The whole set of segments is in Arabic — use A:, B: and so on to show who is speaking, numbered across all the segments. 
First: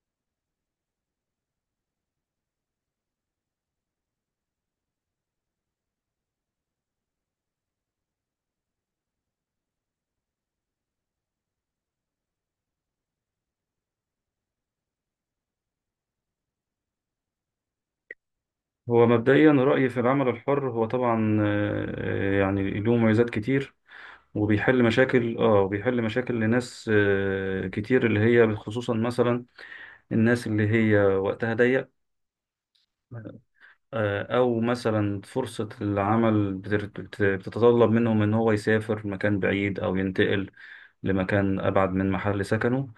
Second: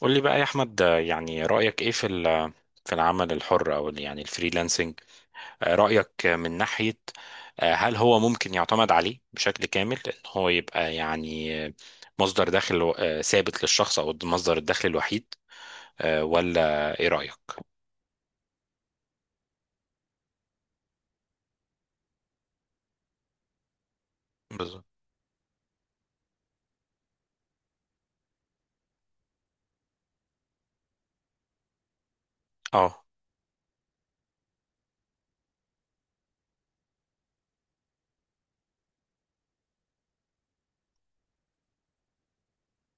A: قول لي بقى يا احمد، يعني رايك ايه في العمل الحر يعني الفريلانسنج. رايك من ناحيه، هل هو ممكن يعتمد عليه بشكل كامل ان هو يبقى مصدر دخل ثابت للشخص، او مصدر الدخل الوحيد، ولا ايه رايك؟
B: هو مبدئيا رأيي في العمل الحر هو طبعا يعني له مميزات كتير وبيحل
A: بالظبط.
B: مشاكل وبيحل مشاكل لناس كتير اللي هي خصوصا مثلا الناس اللي هي وقتها ضيق.
A: اه،
B: او مثلا فرصة العمل بتتطلب منهم ان هو يسافر مكان بعيد او ينتقل لمكان ابعد من محل سكنه.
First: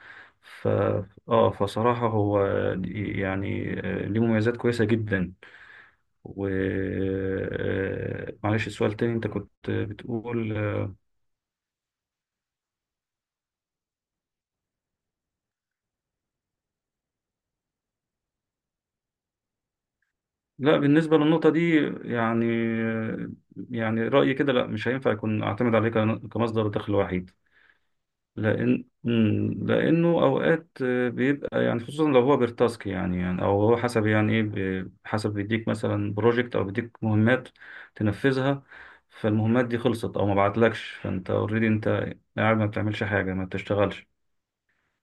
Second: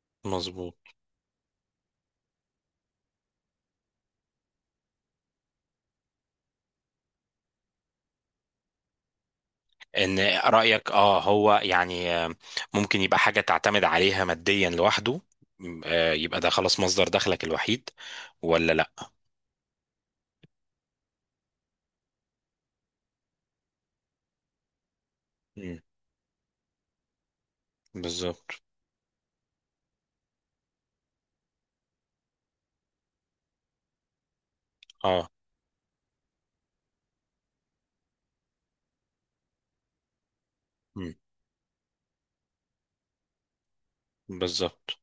B: ف
A: مظبوط.
B: اه فصراحة هو يعني ليه مميزات كويسة جدا. و آه، معلش السؤال تاني انت كنت
A: ان
B: بتقول.
A: رايك اه هو يعني آه، ممكن يبقى حاجه تعتمد عليها ماديا لوحده. يبقى ده خلاص مصدر دخلك الوحيد ولا لا؟
B: لا بالنسبة للنقطة دي يعني رأيي كده لا مش هينفع يكون أعتمد
A: مم.
B: عليه كمصدر دخل وحيد.
A: بالظبط.
B: لأن لأنه أوقات بيبقى يعني خصوصا لو هو بالتاسك يعني أو هو حسب يعني إيه
A: اه،
B: حسب بيديك مثلا بروجكت أو بيديك مهمات تنفذها. فالمهمات دي خلصت أو ما بعتلكش فأنت أوريدي أنت قاعد ما بتعملش حاجة ما بتشتغلش.
A: بالظبط.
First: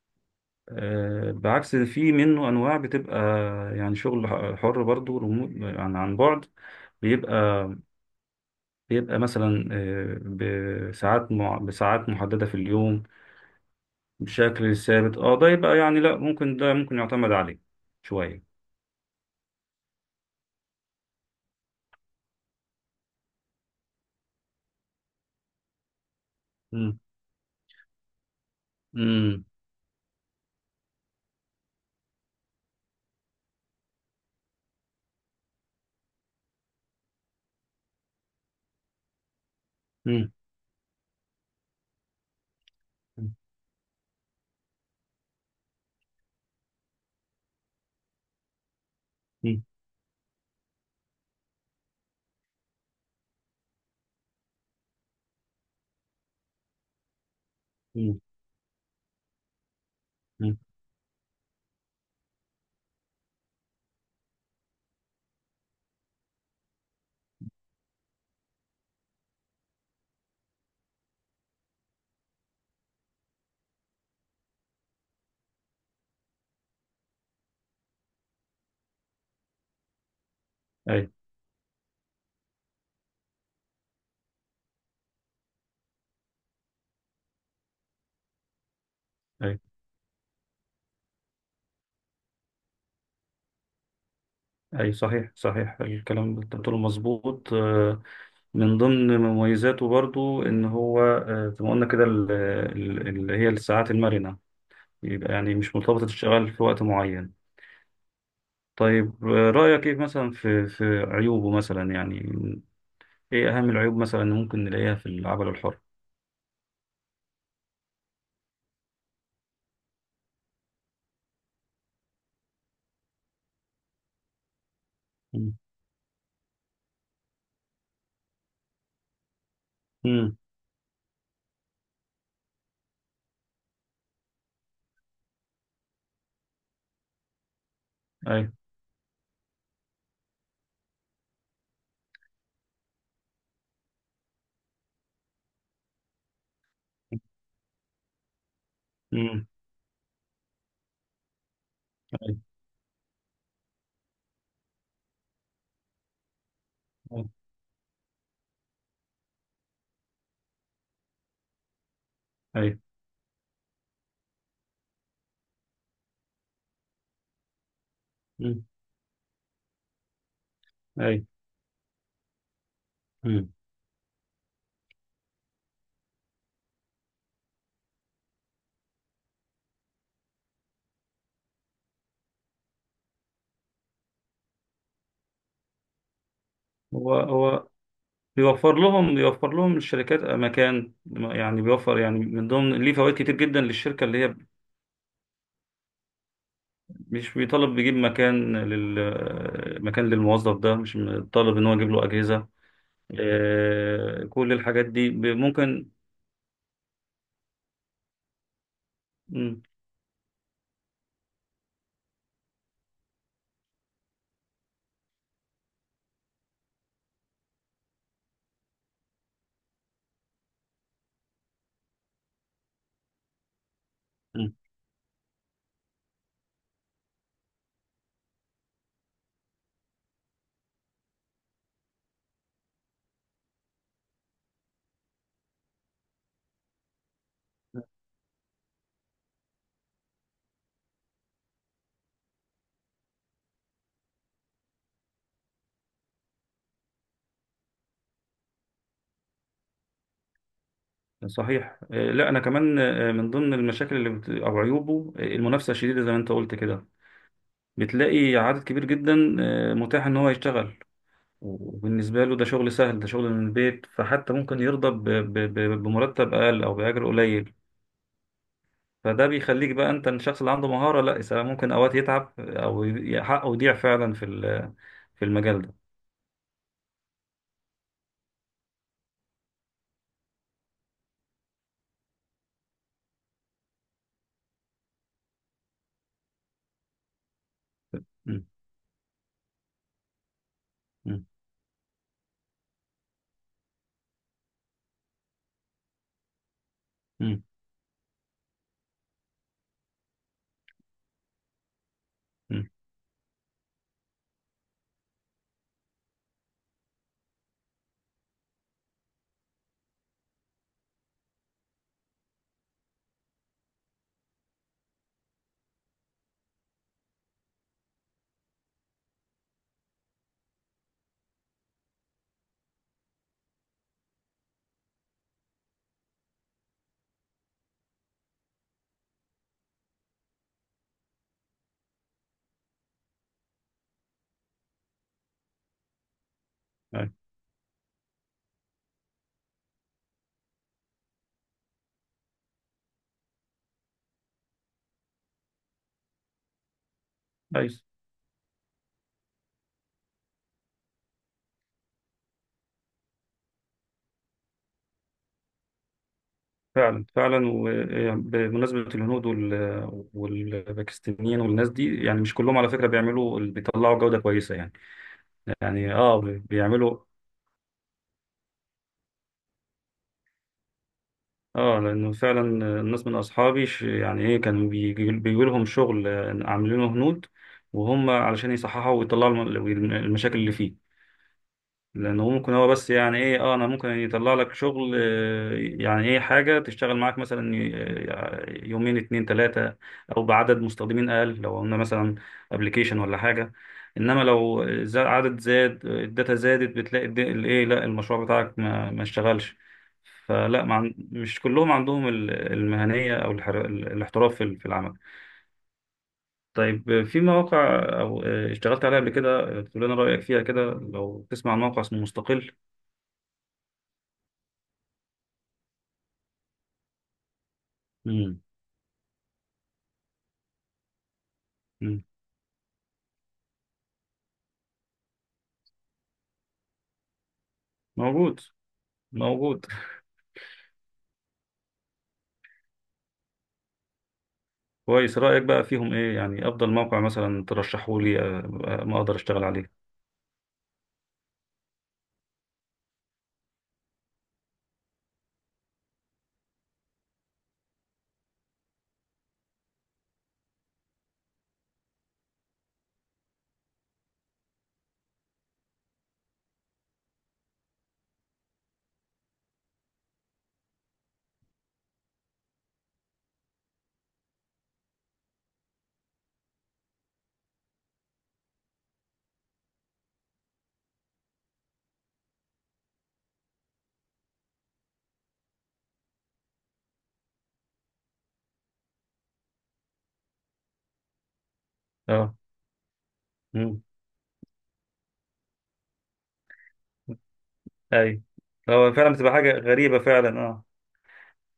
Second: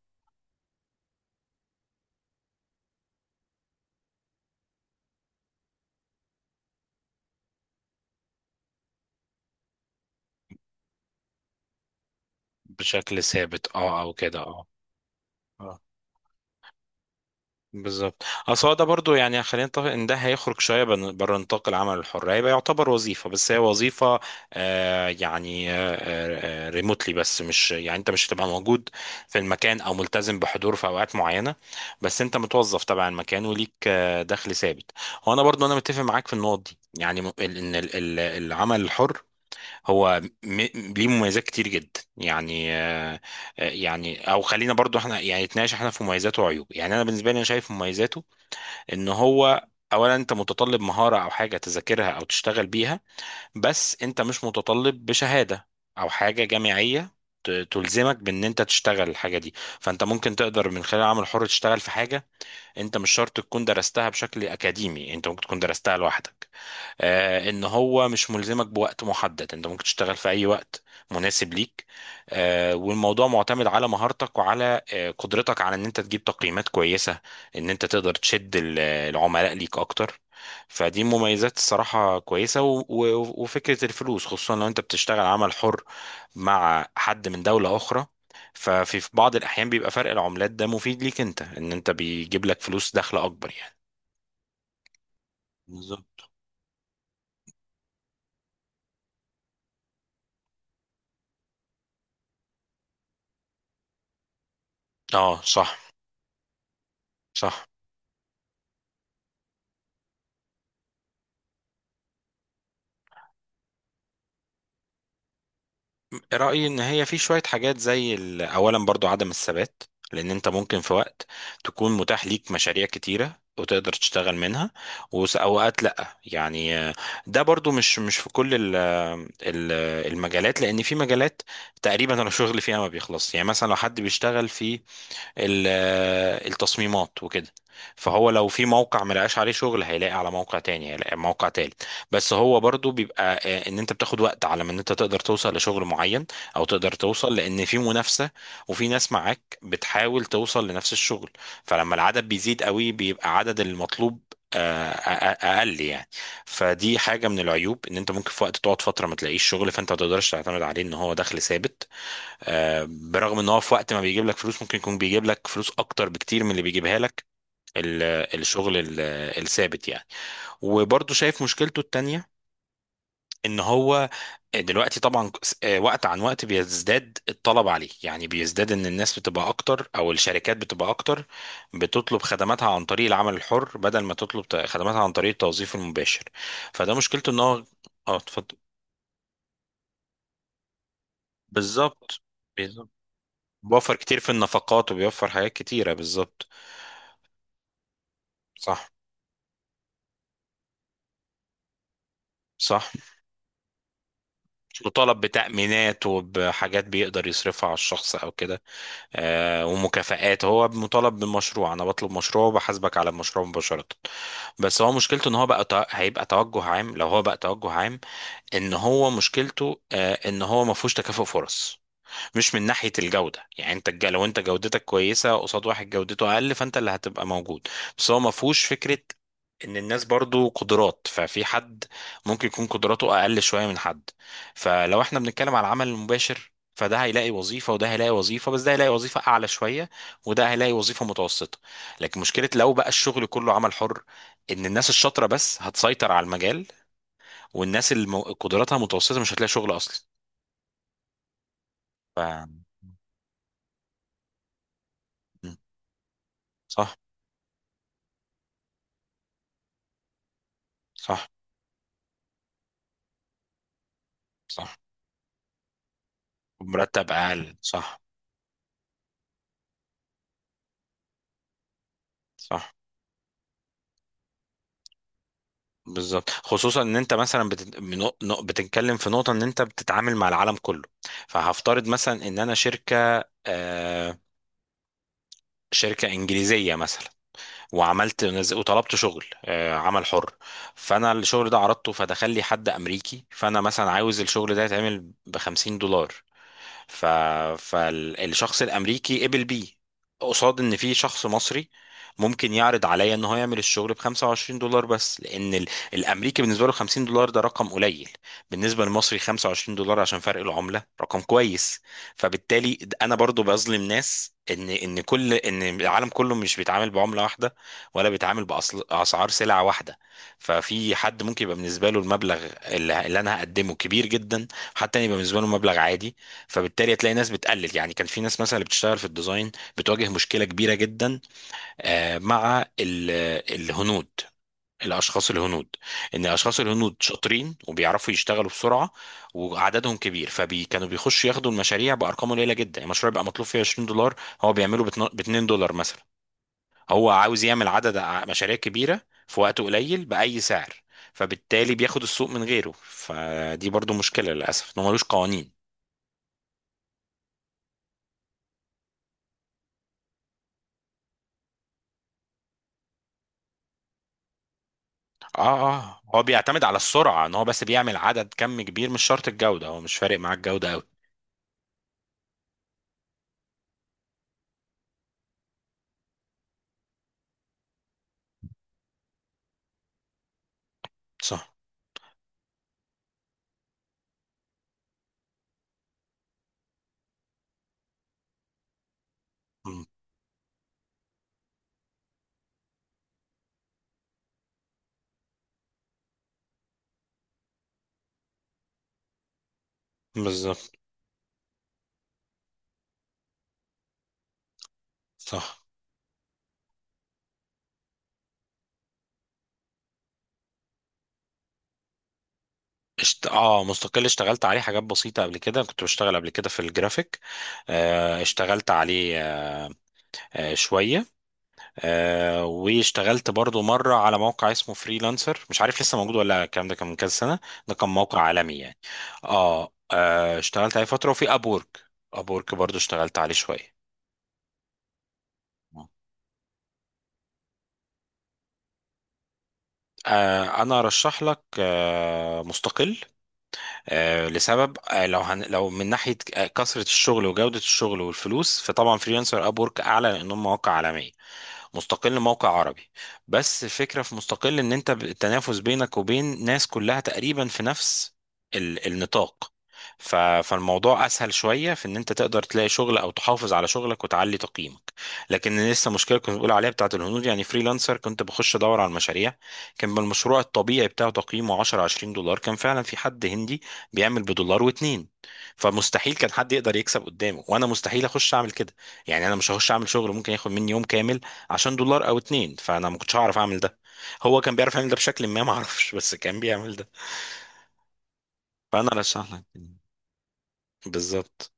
B: بعكس في منه انواع بتبقى يعني شغل حر برضو ريموت عن بعد. بيبقى مثلا بساعات بساعات محدده في اليوم
A: بشكل ثابت اه، او كده اه.
B: بشكل ثابت اه. ده يبقى
A: اه،
B: يعني لا ممكن، ده ممكن يعتمد عليه
A: بالظبط.
B: شويه.
A: اصل هو ده برضو، يعني خلينا نتفق ان ده هيخرج شويه بره نطاق العمل الحر، هيبقى يعتبر وظيفه، بس هي وظيفه آه يعني آه
B: امم
A: ريموتلي، بس مش يعني انت مش هتبقى موجود في
B: امم
A: المكان او ملتزم بحضور في اوقات معينه، بس انت متوظف تبع المكان وليك آه دخل ثابت. وانا برضو انا متفق معاك في النقط دي، يعني العمل الحر هو
B: امم
A: ليه مميزات كتير جدا، يعني او خلينا برضو احنا يعني نتناقش احنا في مميزاته وعيوبه. يعني انا بالنسبه لي، انا شايف مميزاته ان هو اولا انت متطلب مهاره او حاجه تذاكرها او تشتغل بيها، بس انت مش متطلب بشهاده او حاجه جامعيه تلزمك
B: امم
A: بان انت تشتغل الحاجه دي. فانت ممكن
B: امم
A: تقدر من خلال عمل حر تشتغل في حاجه انت مش شرط تكون درستها بشكل اكاديمي، انت ممكن تكون درستها لوحدك. ان هو مش ملزمك بوقت محدد، انت ممكن تشتغل في اي وقت مناسب ليك. والموضوع معتمد على مهارتك وعلى قدرتك على ان انت تجيب تقييمات كويسة، ان انت تقدر تشد العملاء ليك اكتر. فدي
B: اي،
A: مميزات الصراحة كويسة، وفكرة الفلوس خصوصا لو انت بتشتغل عمل حر مع حد من دولة اخرى، في بعض
B: اي
A: الاحيان بيبقى فرق العملات ده مفيد ليك انت، ان انت بيجيب لك فلوس دخل اكبر يعني.
B: صحيح،
A: بالظبط.
B: الكلام اللي انت بتقوله مظبوط. من ضمن مميزاته برضو ان هو زي ما قلنا كده اللي هي الساعات المرنه، يبقى
A: اه،
B: يعني مش
A: صح.
B: مرتبطة الشغل في وقت معين.
A: صح.
B: طيب رأيك ايه مثلا في عيوبه مثلا؟ يعني ايه أهم العيوب مثلا اللي ممكن نلاقيها في العمل الحر؟
A: رأيي إن هي في شوية حاجات، زي أولا برضو عدم الثبات، لأن أنت ممكن في وقت تكون متاح ليك مشاريع كتيرة وتقدر تشتغل منها،
B: مم.
A: وأوقات لأ، ده برضو مش في كل ال ال
B: مم.
A: المجالات، لأن في مجالات تقريبا الشغل فيها ما بيخلص. يعني مثلا لو حد بيشتغل في ال- التصميمات وكده، فهو لو
B: أي.
A: في موقع ملقاش عليه شغل، هيلاقي على موقع تاني، هيلاقي على موقع تالت. بس هو برضو بيبقى ان انت بتاخد وقت على ما ان انت تقدر توصل لشغل معين، او تقدر توصل لان في منافسة وفي ناس
B: مم.
A: معاك بتحاول توصل لنفس الشغل. فلما العدد
B: أي
A: بيزيد قوي، بيبقى عدد المطلوب آه، أ- اقل يعني. فدي حاجه
B: أي
A: من العيوب، ان انت ممكن في وقت تقعد فتره ما تلاقيش شغل، فانت ما تقدرش تعتمد عليه ان هو دخل ثابت.
B: أي.
A: برغم ان هو في وقت ما بيجيب لك فلوس، ممكن يكون بيجيب لك فلوس اكتر بكتير من اللي بيجيبها لك ال-
B: مم.
A: الشغل الثابت يعني. وبرضه
B: أي.
A: شايف مشكلته التانية
B: مم.
A: ان هو دلوقتي طبعا وقت عن وقت بيزداد الطلب عليه، يعني بيزداد ان الناس بتبقى اكتر او الشركات بتبقى اكتر بتطلب خدماتها عن طريق العمل الحر بدل ما تطلب خدماتها عن طريق التوظيف المباشر. فده
B: هو
A: مشكلته ان هو
B: هو
A: اه اتفضل.
B: بيوفر لهم، بيوفر لهم الشركات مكان، يعني بيوفر، يعني
A: بالظبط.
B: من ضمن
A: بالظبط.
B: ليه فوائد كتير جدا
A: بيوفر
B: للشركة اللي
A: كتير في
B: هي
A: النفقات وبيوفر حاجات كتيرة بالظبط.
B: مش بيطالب بيجيب مكان
A: صح.
B: لل مكان للموظف ده، مش طالب ان هو يجيب له أجهزة.
A: صح.
B: كل الحاجات دي
A: وطلب
B: ممكن.
A: بتأمينات وبحاجات بيقدر يصرفها على الشخص او كده.
B: مم.
A: آه، ومكافآت. هو مطالب بمشروع، انا بطلب مشروع وبحاسبك على المشروع مباشرة. بس هو مشكلته ان هو بقى هيبقى توجه عام. لو هو بقى توجه عام، ان هو مشكلته آه ان هو ما فيهوش تكافؤ فرص. مش من ناحية الجودة، يعني انت لو انت
B: مم.
A: جودتك كويسة قصاد واحد جودته اقل، فانت اللي هتبقى موجود. بس هو ما فيهوش فكرة ان الناس برضو قدرات، ففي حد ممكن يكون قدراته اقل شوية من حد. فلو احنا بنتكلم على العمل المباشر، فده هيلاقي وظيفة وده هيلاقي وظيفة، بس ده هيلاقي وظيفة أعلى شوية وده هيلاقي وظيفة متوسطة. لكن مشكلة لو بقى الشغل كله عمل حر، إن الناس الشاطرة بس هتسيطر على المجال، والناس اللي قدراتها متوسطة مش هتلاقي شغل أصلا.
B: صحيح.
A: ف...
B: لا انا كمان من ضمن المشاكل اللي او عيوبه المنافسه الشديده زي ما انت قلت كده.
A: صح.
B: بتلاقي عدد كبير جدا متاح ان هو يشتغل،
A: صح.
B: وبالنسبه له ده شغل سهل، ده شغل من البيت، فحتى ممكن
A: صح،
B: يرضى بمرتب اقل او باجر
A: مرتب اقل.
B: قليل.
A: صح.
B: فده بيخليك بقى انت الشخص اللي عنده مهاره لا ممكن اوقات يتعب
A: صح،
B: حقه يضيع فعلا في المجال ده.
A: بالظبط. خصوصا ان انت مثلا بتتكلم في نقطه ان انت بتتعامل مع العالم كله. فهفترض مثلا ان انا شركه انجليزيه مثلا، وعملت
B: مم.
A: وطلبت عمل حر. فانا
B: مم.
A: الشغل ده عرضته، فدخل لي حد امريكي. فانا مثلا عاوز الشغل ده يتعمل ب 50 دولار. ف...
B: مم.
A: فالشخص الامريكي قبل بيه، قصاد ان في شخص مصري ممكن يعرض عليا ان هو يعمل الشغل ب 25 دولار، بس لان الامريكي بالنسبه له 50 دولار ده رقم قليل، بالنسبه للمصري 25 دولار عشان فرق العمله رقم كويس. فبالتالي انا برضو بظلم ناس، ان ان كل ان العالم كله مش بيتعامل بعمله واحده ولا بيتعامل باسعار سلعه واحده. ففي حد ممكن يبقى بالنسبه له المبلغ اللي انا هقدمه كبير جدا، حتى يبقى بالنسبه له مبلغ عادي. فبالتالي هتلاقي ناس بتقلل. يعني كان في ناس مثلا اللي بتشتغل في الديزاين بتواجه مشكلة كبيرة جدا مع الهنود، الاشخاص الهنود. ان الاشخاص الهنود
B: مم.
A: شاطرين وبيعرفوا يشتغلوا بسرعه وعددهم كبير، فكانوا بيخشوا ياخدوا المشاريع بارقام قليله جدا. المشروع يبقى مطلوب فيه 20 دولار، هو بيعمله ب 2 دولار مثلا. هو عاوز يعمل
B: أيوة.
A: عدد مشاريع كبيره في وقت قليل باي سعر. فبالتالي بياخد السوق من غيره. فدي برضو مشكله للاسف، انه ملوش قوانين.
B: فعلا فعلا. وبمناسبة الهنود والباكستانيين والناس دي، يعني مش كلهم على فكرة بيعملوا، بيطلعوا جودة كويسة يعني.
A: اه.
B: يعني
A: اه،
B: اه
A: هو بيعتمد على
B: بيعملوا
A: السرعة، ان هو بس بيعمل عدد كم كبير، مش شرط الجودة، هو مش فارق معاه الجودة قوي.
B: اه. لأنه فعلا الناس من أصحابي يعني ايه، كانوا بيجي لهم شغل عاملينه هنود، وهم علشان يصححوا ويطلعوا المشاكل اللي فيه.
A: صح.
B: لانه ممكن هو بس يعني ايه، اه انا ممكن يطلع لك شغل يعني ايه حاجه تشتغل معاك مثلا يومين اتنين تلاته،
A: مم.
B: او بعدد مستخدمين اقل لو قلنا مثلا ابلكيشن ولا حاجه. انما لو عدد زاد، الداتا زادت، بتلاقي الد- الايه لا المشروع بتاعك ما اشتغلش. فلا
A: بالظبط.
B: ما عن- مش كلهم عندهم المهنيه او الاحتراف في العمل.
A: صح.
B: طيب في مواقع او اشتغلت عليها قبل كده تقول لنا رايك فيها كده، لو تسمع عن موقع اسمه مستقل.
A: اه مستقل، اشتغلت عليه حاجات بسيطة قبل كده، كنت بشتغل قبل كده في الجرافيك. آه، اشتغلت عليه آه، آه شوية.
B: مم.
A: آه، واشتغلت برضو مرة على موقع اسمه فريلانسر، مش عارف لسه موجود ولا لا، الكلام ده كان من كذا سنة. ده كان موقع
B: موجود،
A: عالمي يعني.
B: موجود.
A: اه, آه اشتغلت عليه فترة، وفي ابورك. ابورك برضو اشتغلت عليه شوية.
B: كويس. رأيك بقى فيهم ايه؟ يعني افضل موقع مثلا ترشحه لي ما اقدر اشتغل عليه.
A: انا ارشح لك مستقل. لسبب لو لو من ناحيه كثره الشغل وجوده الشغل والفلوس، فطبعا فريلانسر اب وورك اعلى، لانهم مواقع عالميه. مستقل موقع عربي، بس الفكرة في مستقل ان انت التنافس بينك وبين ناس كلها تقريبا في نفس النطاق. فالموضوع اسهل شوية في ان انت تقدر تلاقي شغل او تحافظ على شغلك وتعلي تقييمك. لكن لسه مشكلة كنت بقول عليها بتاعت الهنود، يعني فريلانسر، كنت بخش ادور على المشاريع، كان بالمشروع الطبيعي بتاعه تقييمه 10 20 دولار، كان فعلا في حد هندي بيعمل بدولار واتنين. فمستحيل كان حد يقدر يكسب قدامه، وانا مستحيل اخش اعمل كده. يعني انا مش هخش اعمل شغل ممكن ياخد مني يوم كامل عشان دولار او
B: اه.
A: اتنين، فانا ما كنتش هعرف اعمل ده.
B: مم.
A: هو كان بيعرف يعمل ده بشكل ما اعرفش، بس كان بيعمل ده.
B: اي،
A: فانا
B: هو فعلا
A: رشح
B: بتبقى
A: لك.
B: حاجة غريبة فعلا اه.
A: بالظبط.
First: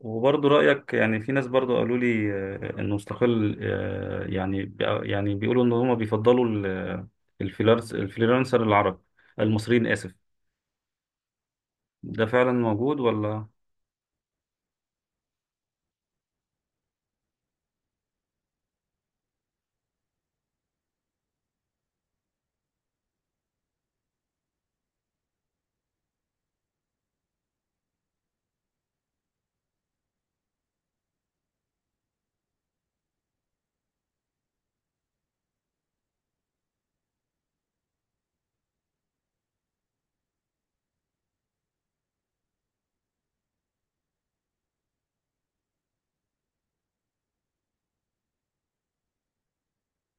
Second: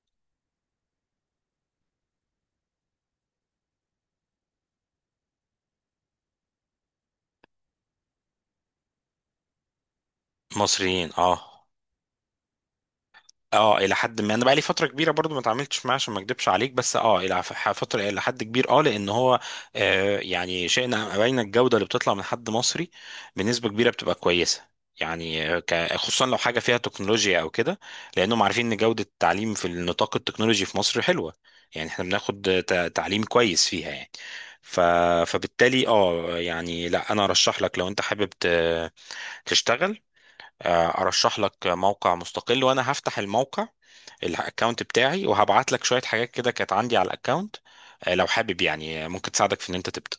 B: وبرضه رأيك يعني في ناس برضه قالوا لي انه مستقل يعني يعني بيقولوا ان هم بيفضلوا الفريلانس، الفريلانسر العرب، المصريين، آسف.
A: مصريين اه.
B: ده فعلا موجود ولا؟
A: اه، الى حد ما، انا بقى لي فتره كبيره برضو ما اتعاملتش معاه عشان ما اكدبش عليك، بس اه الى فتره الى حد كبير اه، لان هو آه يعني شئنا ام ابينا الجوده اللي بتطلع من حد مصري بنسبه كبيره بتبقى كويسه. يعني خصوصا لو حاجه فيها تكنولوجيا او كده، لانهم عارفين ان جوده التعليم في النطاق التكنولوجي في مصر حلوه. يعني احنا بناخد تعليم كويس فيها يعني. ف... فبالتالي اه يعني لا انا ارشح لك. لو انت حابب تشتغل، ارشح لك موقع مستقل. وانا هفتح الموقع، الاكونت بتاعي، وهبعت لك شوية حاجات كده كانت عندي على الاكونت. لو حابب يعني، ممكن تساعدك في ان انت تبدأ.